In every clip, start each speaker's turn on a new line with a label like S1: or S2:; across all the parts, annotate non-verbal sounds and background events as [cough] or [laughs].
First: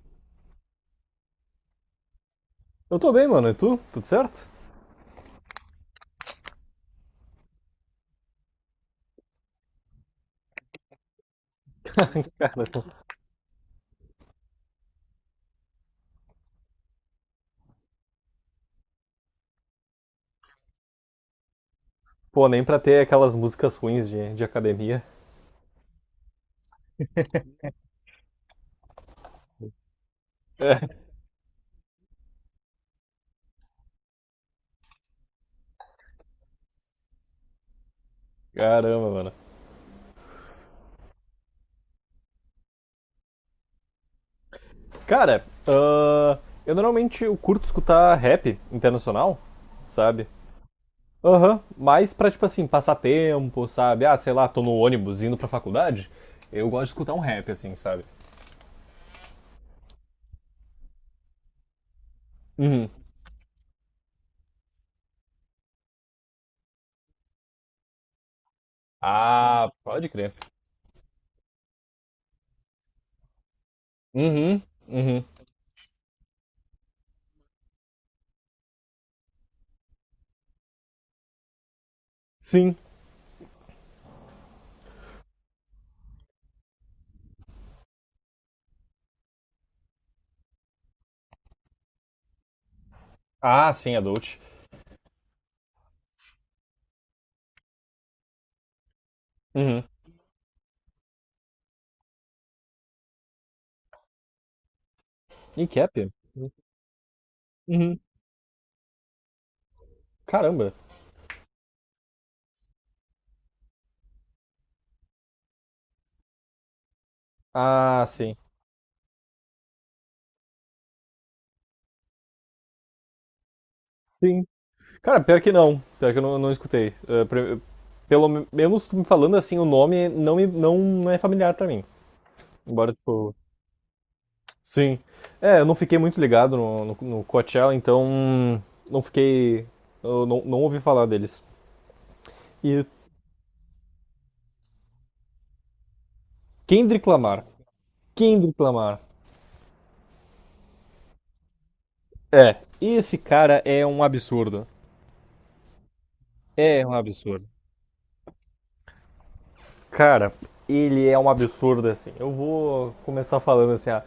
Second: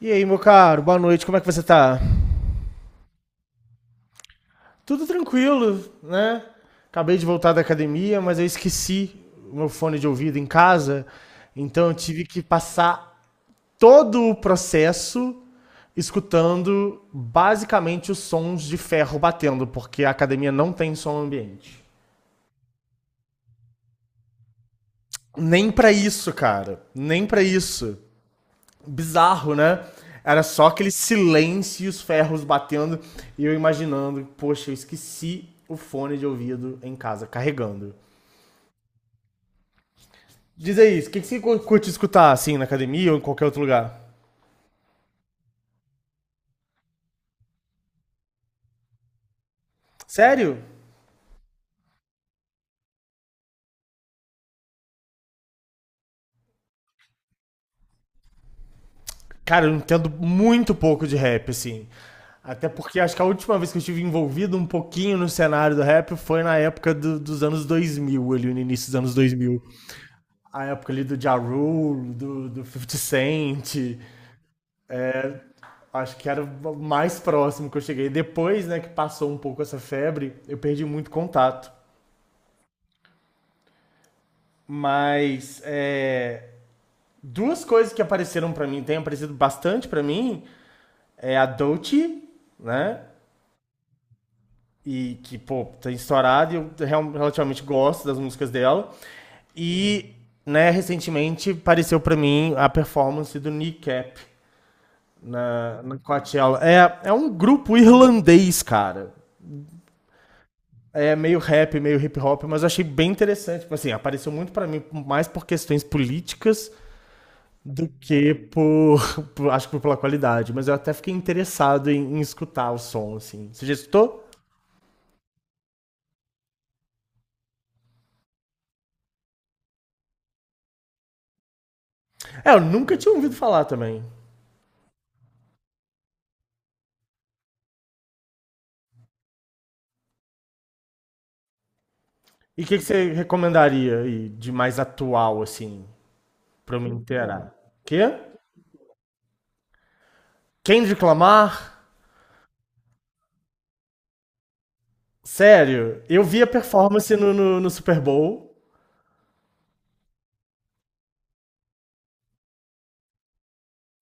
S1: E aí, meu caro, boa noite, como é que você tá?
S2: Eu tô bem, mano. E tu? Tudo certo?
S1: Tudo tranquilo, né? Acabei de voltar da academia, mas eu esqueci o meu fone de ouvido em casa, então eu tive
S2: [laughs]
S1: que
S2: Cara,
S1: passar todo o processo escutando basicamente os sons de ferro batendo, porque a academia não tem som ambiente.
S2: pô, nem pra ter aquelas músicas ruins de academia.
S1: Nem pra isso, cara, nem pra isso. Bizarro, né? Era só
S2: [laughs] É,
S1: aquele silêncio e os ferros batendo e eu imaginando, poxa, eu esqueci o fone de ouvido em casa carregando.
S2: caramba, mano.
S1: Diz aí, o que que você curte escutar assim na academia ou em qualquer outro lugar?
S2: Cara, ahn, eu normalmente eu curto escutar rap internacional, sabe?
S1: Sério?
S2: Aham, mas pra, tipo assim, passar tempo, sabe? Ah, sei lá, tô no ônibus indo pra faculdade, eu gosto de escutar um rap, assim, sabe?
S1: Cara, eu entendo muito pouco de rap, assim. Até
S2: Uhum.
S1: porque acho que a última vez que eu estive envolvido um pouquinho no cenário do rap foi na época dos anos 2000 ali no início dos anos 2000.
S2: Ah, pode crer.
S1: A época ali do Ja Rule, do 50 Cent.
S2: Uhum, uhum.
S1: Acho que era o mais próximo que eu cheguei. Depois, né, que passou um pouco essa febre, eu perdi muito contato.
S2: Sim.
S1: Mas é, duas coisas que apareceram pra mim, tem aparecido bastante pra mim, é a Dolce, né?
S2: Ah, sim, adult.
S1: E que, pô, tem estourado e eu relativamente gosto das músicas dela.
S2: Uhum.
S1: E, né, recentemente apareceu pra mim a performance do Kneecap
S2: E
S1: na,
S2: cap?
S1: na Coachella. É um grupo
S2: Uhum.
S1: irlandês, cara.
S2: Caramba.
S1: É meio rap, meio hip hop, mas eu achei bem interessante. Tipo assim, apareceu muito pra mim mais por questões políticas do
S2: Ah,
S1: que
S2: sim.
S1: por, [laughs] acho que pela qualidade, mas eu até fiquei interessado em escutar o som assim. Você já escutou?
S2: Sim, cara, pior que não. Pior que eu não escutei. Pelo menos tu me falando assim, o nome não, me, não é familiar pra mim.
S1: É, eu
S2: Embora,
S1: nunca tinha ouvido
S2: tipo.
S1: falar também.
S2: Sim. É, eu não fiquei muito ligado no Coachella, então. Não fiquei. Eu não ouvi falar deles.
S1: E o que, que
S2: E
S1: você recomendaria aí de mais atual assim pra eu me
S2: Kendrick Lamar.
S1: inteirar? Quê?
S2: Kendrick Lamar.
S1: Kendrick Lamar?
S2: É. Esse cara é um absurdo.
S1: Sério? Eu vi a
S2: É um
S1: performance no,
S2: absurdo.
S1: no, no Super Bowl.
S2: Cara, ele é um absurdo assim. Eu vou começar falando assim,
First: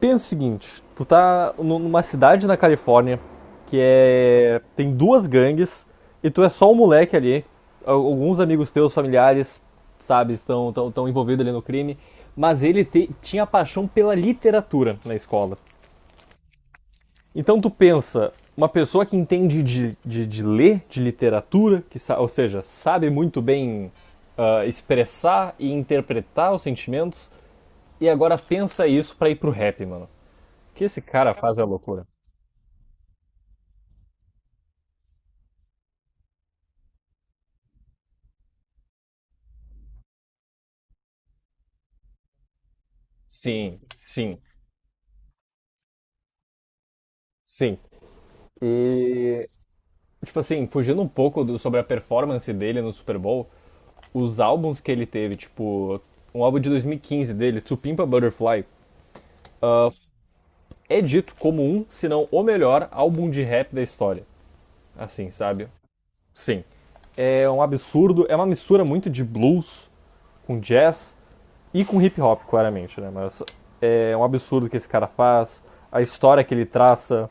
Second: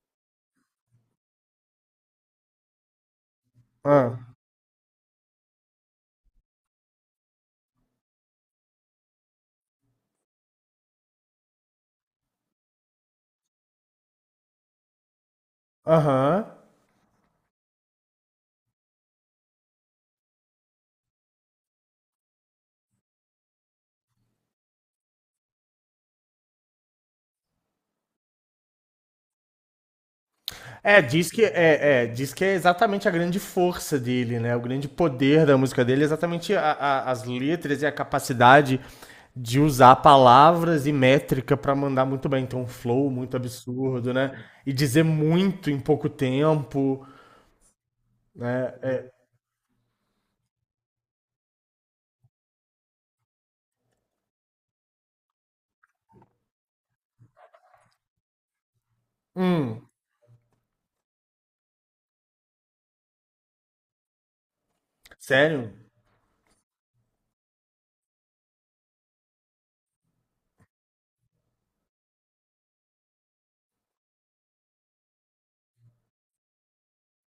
S2: pensa o seguinte, numa cidade na Califórnia que
S1: Ah.
S2: é tem duas gangues e tu é só um moleque ali. Alguns amigos teus, familiares, sabe, estão tão envolvidos ali no crime, mas tinha paixão pela literatura na escola.
S1: Aham.
S2: Então tu pensa, uma pessoa que entende de ler, de literatura, ou seja, sabe muito bem expressar e interpretar os sentimentos, e agora pensa isso pra ir pro rap, mano. O que
S1: É,
S2: esse
S1: diz
S2: cara
S1: que
S2: faz é
S1: é,
S2: loucura.
S1: é, diz que é exatamente a grande força dele, né? O grande poder da música dele é exatamente as letras e a capacidade de usar palavras e métrica pra mandar muito bem. Então, um flow muito
S2: Sim,
S1: absurdo, né?
S2: sim,
S1: E dizer muito em pouco tempo,
S2: sim.
S1: né? É,
S2: E, tipo assim, fugindo um pouco do- sobre a performance dele no Super Bowl, os álbuns que ele teve, tipo, um álbum de 2015 dele, Tsupimpa Butterfly, ah,
S1: hum,
S2: é dito como um, se não o melhor álbum de rap da história. Assim, sabe?
S1: sério?
S2: Sim. É um absurdo, é uma mistura muito de blues com jazz e com hip hop, claramente, né? Mas é um absurdo que esse cara faz, a história que ele traça.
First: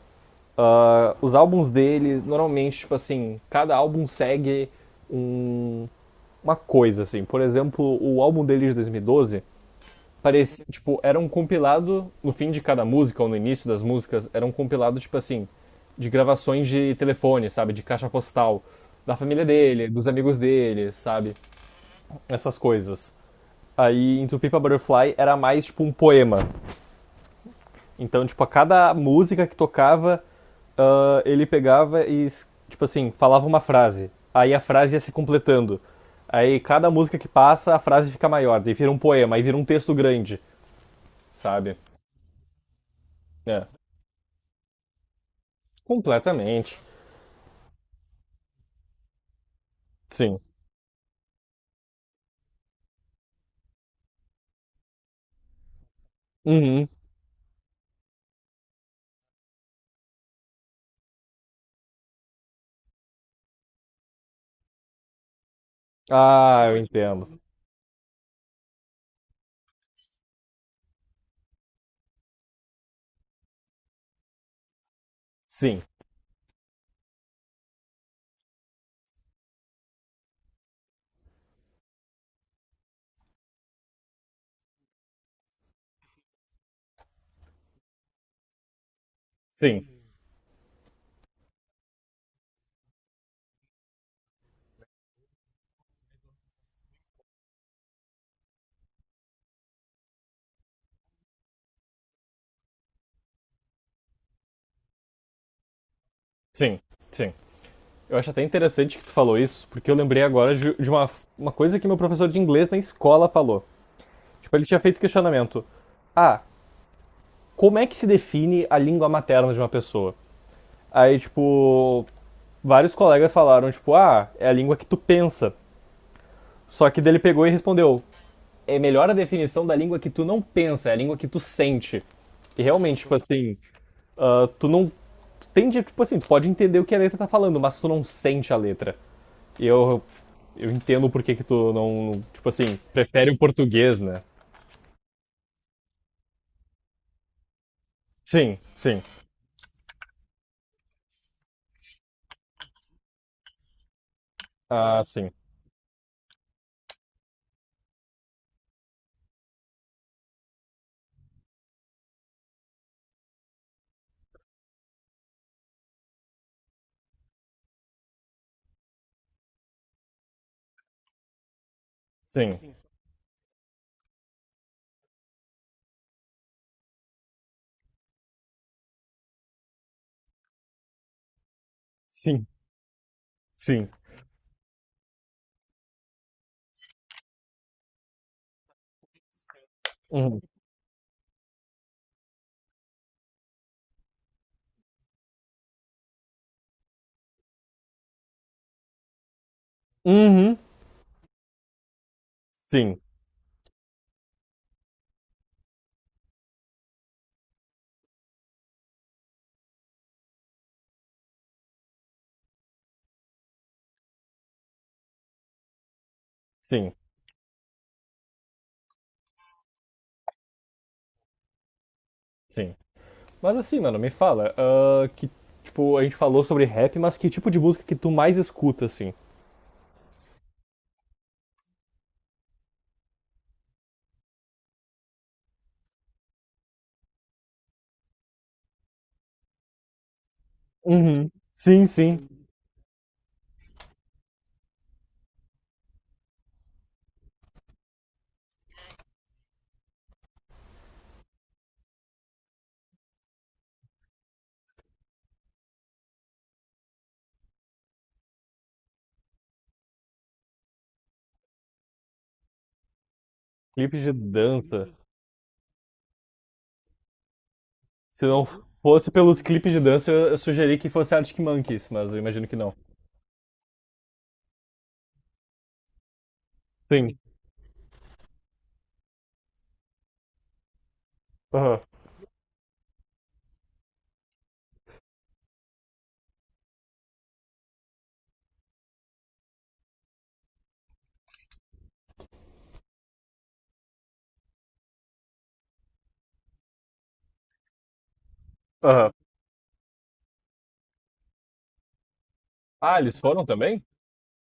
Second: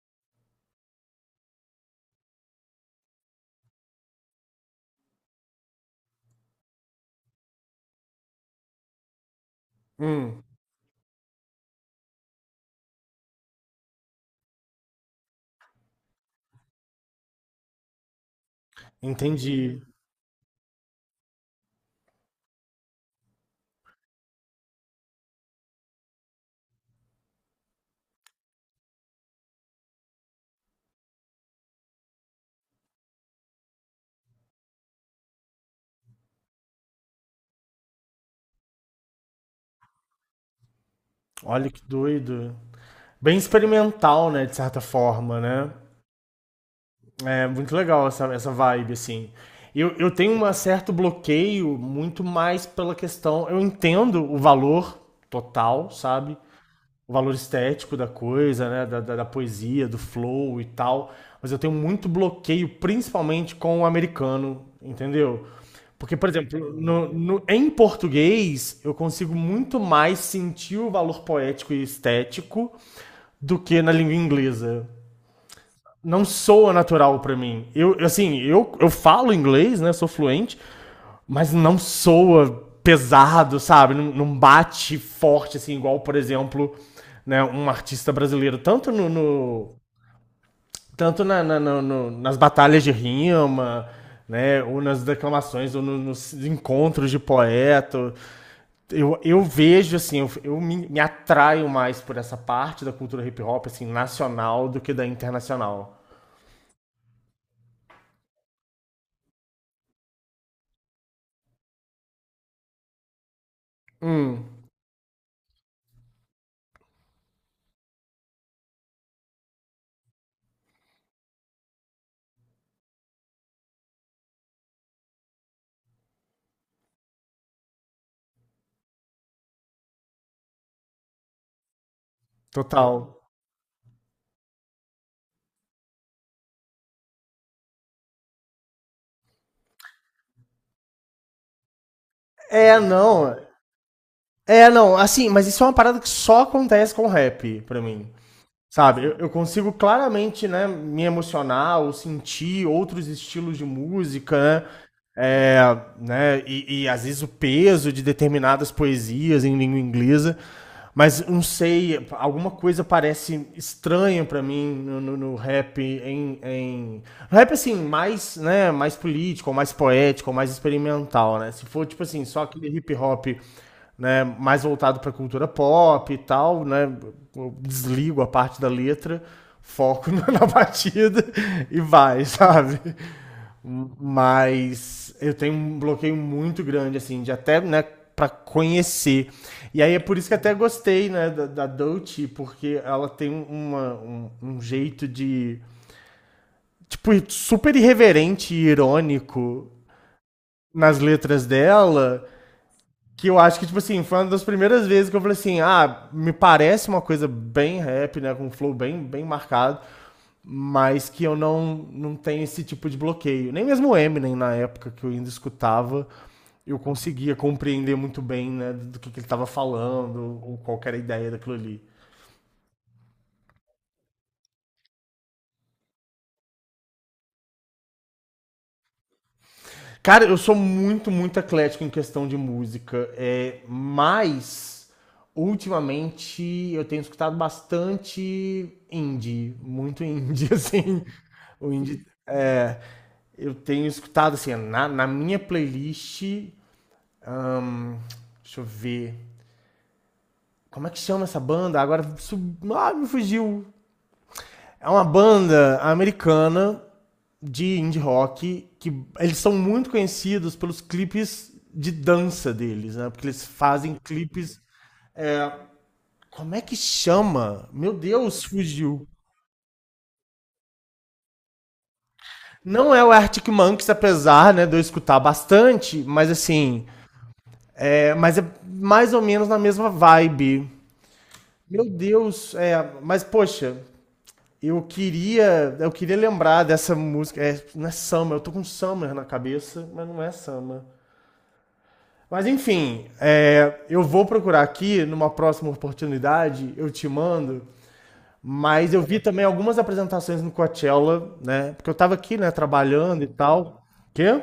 S2: Ah, os álbuns dele, normalmente, tipo assim, cada álbum segue um- uma coisa, assim. Por exemplo, o álbum dele de 2012
S1: Hum,
S2: parecia, tipo, era um compilado no fim de cada música ou no início das músicas, era um compilado, tipo assim, de gravações de telefone, sabe? De caixa postal. Da família
S1: entendi.
S2: dele, dos amigos dele, sabe? Essas coisas. Aí, em Tupipa Butterfly era mais tipo um poema. Então, tipo, a cada música que tocava, ele pegava e, tipo assim, falava uma frase. Aí a frase ia se completando. Aí cada música que passa, a frase fica maior. Daí vira um poema, aí vira um texto grande,
S1: Olha
S2: sabe?
S1: que doido. Bem
S2: É.
S1: experimental, né? De certa forma, né?
S2: Completamente.
S1: É muito legal essa vibe, assim. Eu tenho
S2: Sim.
S1: um certo bloqueio muito mais pela questão. Eu entendo o valor total, sabe?
S2: Uhum.
S1: O valor estético da coisa, né? Da poesia, do flow e tal. Mas eu tenho muito bloqueio, principalmente com o americano, entendeu? Porque, por exemplo,
S2: Ah, eu entendo.
S1: em português, eu consigo muito mais sentir o valor poético e estético do que na língua inglesa
S2: Sim,
S1: não soa natural pra mim. Eu, assim, eu falo inglês, né? Sou fluente, mas não soa pesado, sabe? Não bate forte, assim, igual, por exemplo, né, um artista brasileiro. Tanto
S2: sim,
S1: nas batalhas de rima, né? Ou nas declamações, ou nos encontros de poeta. Eu vejo, assim, eu me atraio mais por essa parte da cultura hip hop, assim, nacional do que da internacional.
S2: sim, sim. Eu acho até interessante que tu falou isso, porque eu lembrei agora de uma coisa que meu professor de inglês na escola falou.
S1: Hum.
S2: Tipo, ele tinha feito questionamento. Ah, como é que se define a língua materna de uma pessoa? Aí, tipo, vários colegas falaram, tipo, ah, é a língua que tu pensa. Só que dele pegou e respondeu, é melhor a definição da língua que tu não pensa, é a língua que tu sente. E realmente, tipo
S1: Total.
S2: assim, ah, tu não. Tu tende, tipo assim, tu pode entender o que a letra tá falando, mas tu não sente a letra. E eu. Eu entendo por que que tu não. Tipo
S1: É,
S2: assim, prefere
S1: não.
S2: o português, né?
S1: É, não, assim, mas isso é uma parada que só acontece com rap, pra mim.
S2: Sim, sim.
S1: Sabe? Eu consigo claramente, né, me emocionar ou sentir outros estilos de música, né?
S2: Ah, sim.
S1: É, né e às vezes o peso de determinadas poesias em língua inglesa. Mas não sei, alguma coisa parece estranha pra mim. No rap, assim, mais, né, mais político, mais poético, mais experimental, né? Se for, tipo assim, só aquele
S2: Sim.
S1: hip hop, né, mais voltado pra cultura pop e tal, né? Eu desligo a parte da letra, foco [laughs] na batida e vai,
S2: Sim,
S1: sabe?
S2: sim.
S1: Mas eu tenho um bloqueio muito grande, assim, de até, né, pra conhecer. E aí é por isso que
S2: Uhum.
S1: até gostei, né, da Dolce, porque ela tem um jeito de, tipo, super irreverente e irônico
S2: Uhum.
S1: nas letras dela,
S2: Sim,
S1: que eu acho que, tipo assim, foi uma das primeiras vezes que eu falei assim, ah, me parece uma coisa bem rap, né, com um flow bem, bem marcado, mas que eu não tenho esse tipo de bloqueio. Nem mesmo o Eminem, na época que eu ainda escutava, eu
S2: sim,
S1: conseguia compreender muito bem né, do que ele estava falando, ou qual que era a ideia daquilo ali.
S2: sim. Mas assim, mano, me fala, tipo, a gente falou sobre rap, mas que tipo de música que tu mais escuta, assim?
S1: Cara, eu sou muito, muito eclético em questão de música, é, mas ultimamente eu tenho escutado bastante indie, muito indie, [laughs] assim.
S2: Uhum.
S1: O
S2: Sim,
S1: indie.
S2: sim.
S1: É, eu tenho escutado, assim, na minha playlist. Ahn, deixa eu ver. Como é que chama essa banda? Agora ah, me fugiu. É uma banda americana de indie rock que eles são muito conhecidos pelos clipes de dança deles, né? Porque eles fazem
S2: Clipe de
S1: clipes.
S2: dança.
S1: é, Como é que chama? Meu
S2: Se
S1: Deus,
S2: não
S1: fugiu.
S2: fosse pelos clipes de dança, eu sugeri que fosse Arctic Monkeys, mas eu imagino que não.
S1: Não é o Arctic Monkeys, apesar, né, de eu escutar bastante, mas assim,
S2: Sim.
S1: mas é mais ou menos na mesma vibe.
S2: Aham.
S1: Meu Deus, mas poxa, eu queria lembrar dessa música. É, não é Summer, eu tô com Summer na cabeça, mas não é Summer. Mas enfim, eu vou procurar aqui, numa próxima oportunidade, eu te mando. Mas eu
S2: Aham.
S1: vi também algumas apresentações no Coachella, né? Porque eu tava aqui, né,
S2: Ah, eles
S1: trabalhando e
S2: foram
S1: tal.
S2: também?
S1: Quê?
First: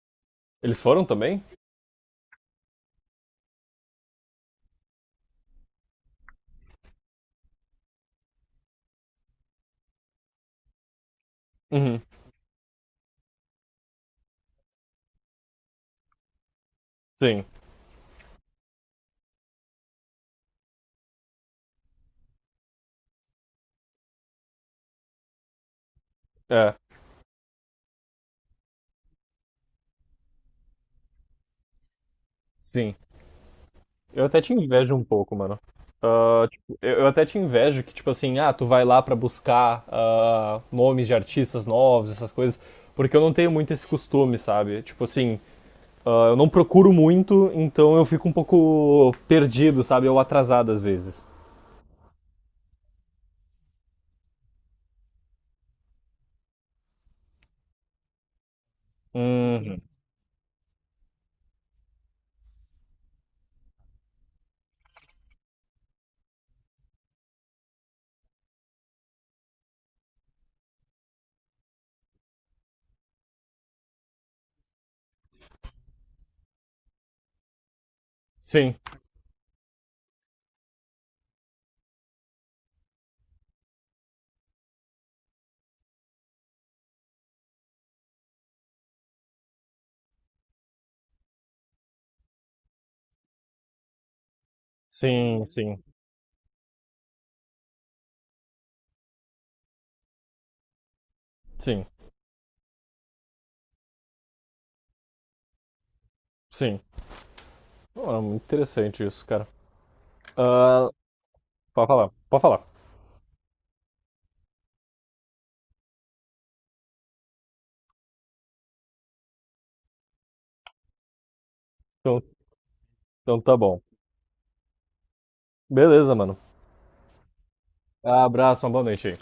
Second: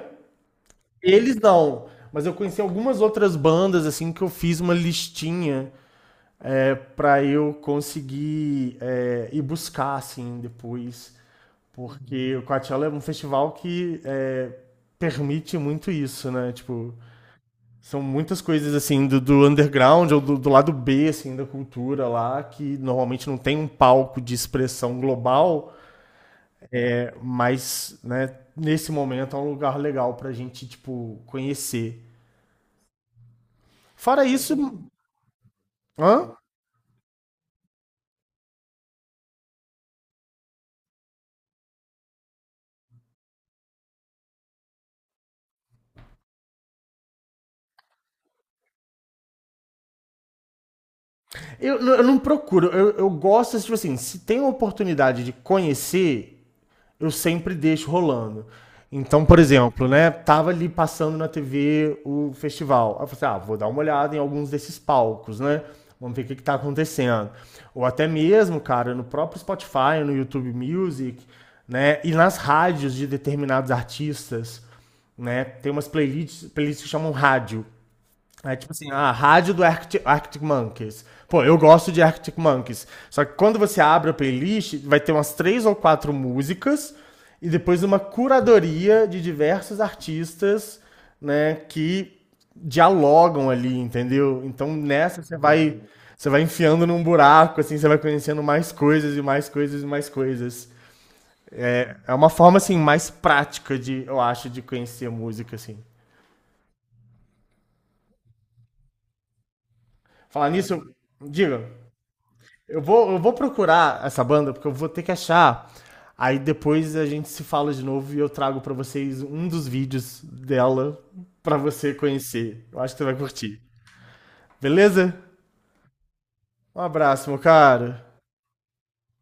S2: Eles foram
S1: Eles
S2: também?
S1: não. Mas eu conheci algumas outras bandas, assim, que eu fiz uma listinha pra eu conseguir ir buscar, assim, depois.
S2: Uhum.
S1: Porque o Coachella é um festival que permite muito isso, né? Tipo,
S2: Sim.
S1: são muitas coisas assim do underground ou do lado B assim da cultura lá que normalmente não tem um palco de expressão global,
S2: É.
S1: mas né, nesse momento é um lugar legal pra gente tipo conhecer.
S2: Sim.
S1: Fora
S2: Eu até te
S1: isso,
S2: invejo um pouco, mano.
S1: hã?
S2: Ah, tipo, eu até te invejo que, tipo assim, ah, tu vai lá pra buscar ah, nomes de artistas novos, essas coisas, porque eu não tenho muito esse costume, sabe? Tipo assim, ah, eu não procuro muito, então eu fico um pouco perdido, sabe? Ou atrasado às vezes.
S1: Eu não procuro, eu gosto tipo assim, se tem a oportunidade de conhecer, eu sempre deixo rolando. Então, por
S2: Uhum.
S1: exemplo, né, tava ali passando na TV o festival. Aí eu falei assim, ah, vou dar uma olhada em alguns desses palcos, né? Vamos ver o que, que tá acontecendo. Ou até mesmo, cara, no próprio Spotify, no YouTube Music, né? E nas rádios de determinados artistas, né? Tem umas playlists que chamam rádio. É tipo
S2: Sim,
S1: assim, a rádio do Arctic Monkeys. Pô, eu gosto de Arctic Monkeys. Só que quando você abre a playlist, vai ter umas três ou quatro músicas e depois uma curadoria de diversos artistas, né, que dialogam ali, entendeu? Então nessa você
S2: sim, sim,
S1: vai enfiando num buraco, assim, você vai conhecendo mais coisas e mais coisas e mais coisas.
S2: sim,
S1: É uma forma assim mais prática de, eu acho, de conhecer música assim.
S2: sim. Pô, é muito interessante isso, cara.
S1: Falar nisso,
S2: Ah,
S1: diga.
S2: pode falar, pode falar.
S1: Eu vou procurar essa banda, porque eu vou ter que achar. Aí depois a gente se fala de novo e eu trago pra vocês um dos vídeos dela pra você
S2: Então,
S1: conhecer. Eu acho que você vai
S2: então tá
S1: curtir.
S2: bom.
S1: Beleza?
S2: Beleza, mano.
S1: Um abraço, meu cara.
S2: Abraço, uma boa noite aí.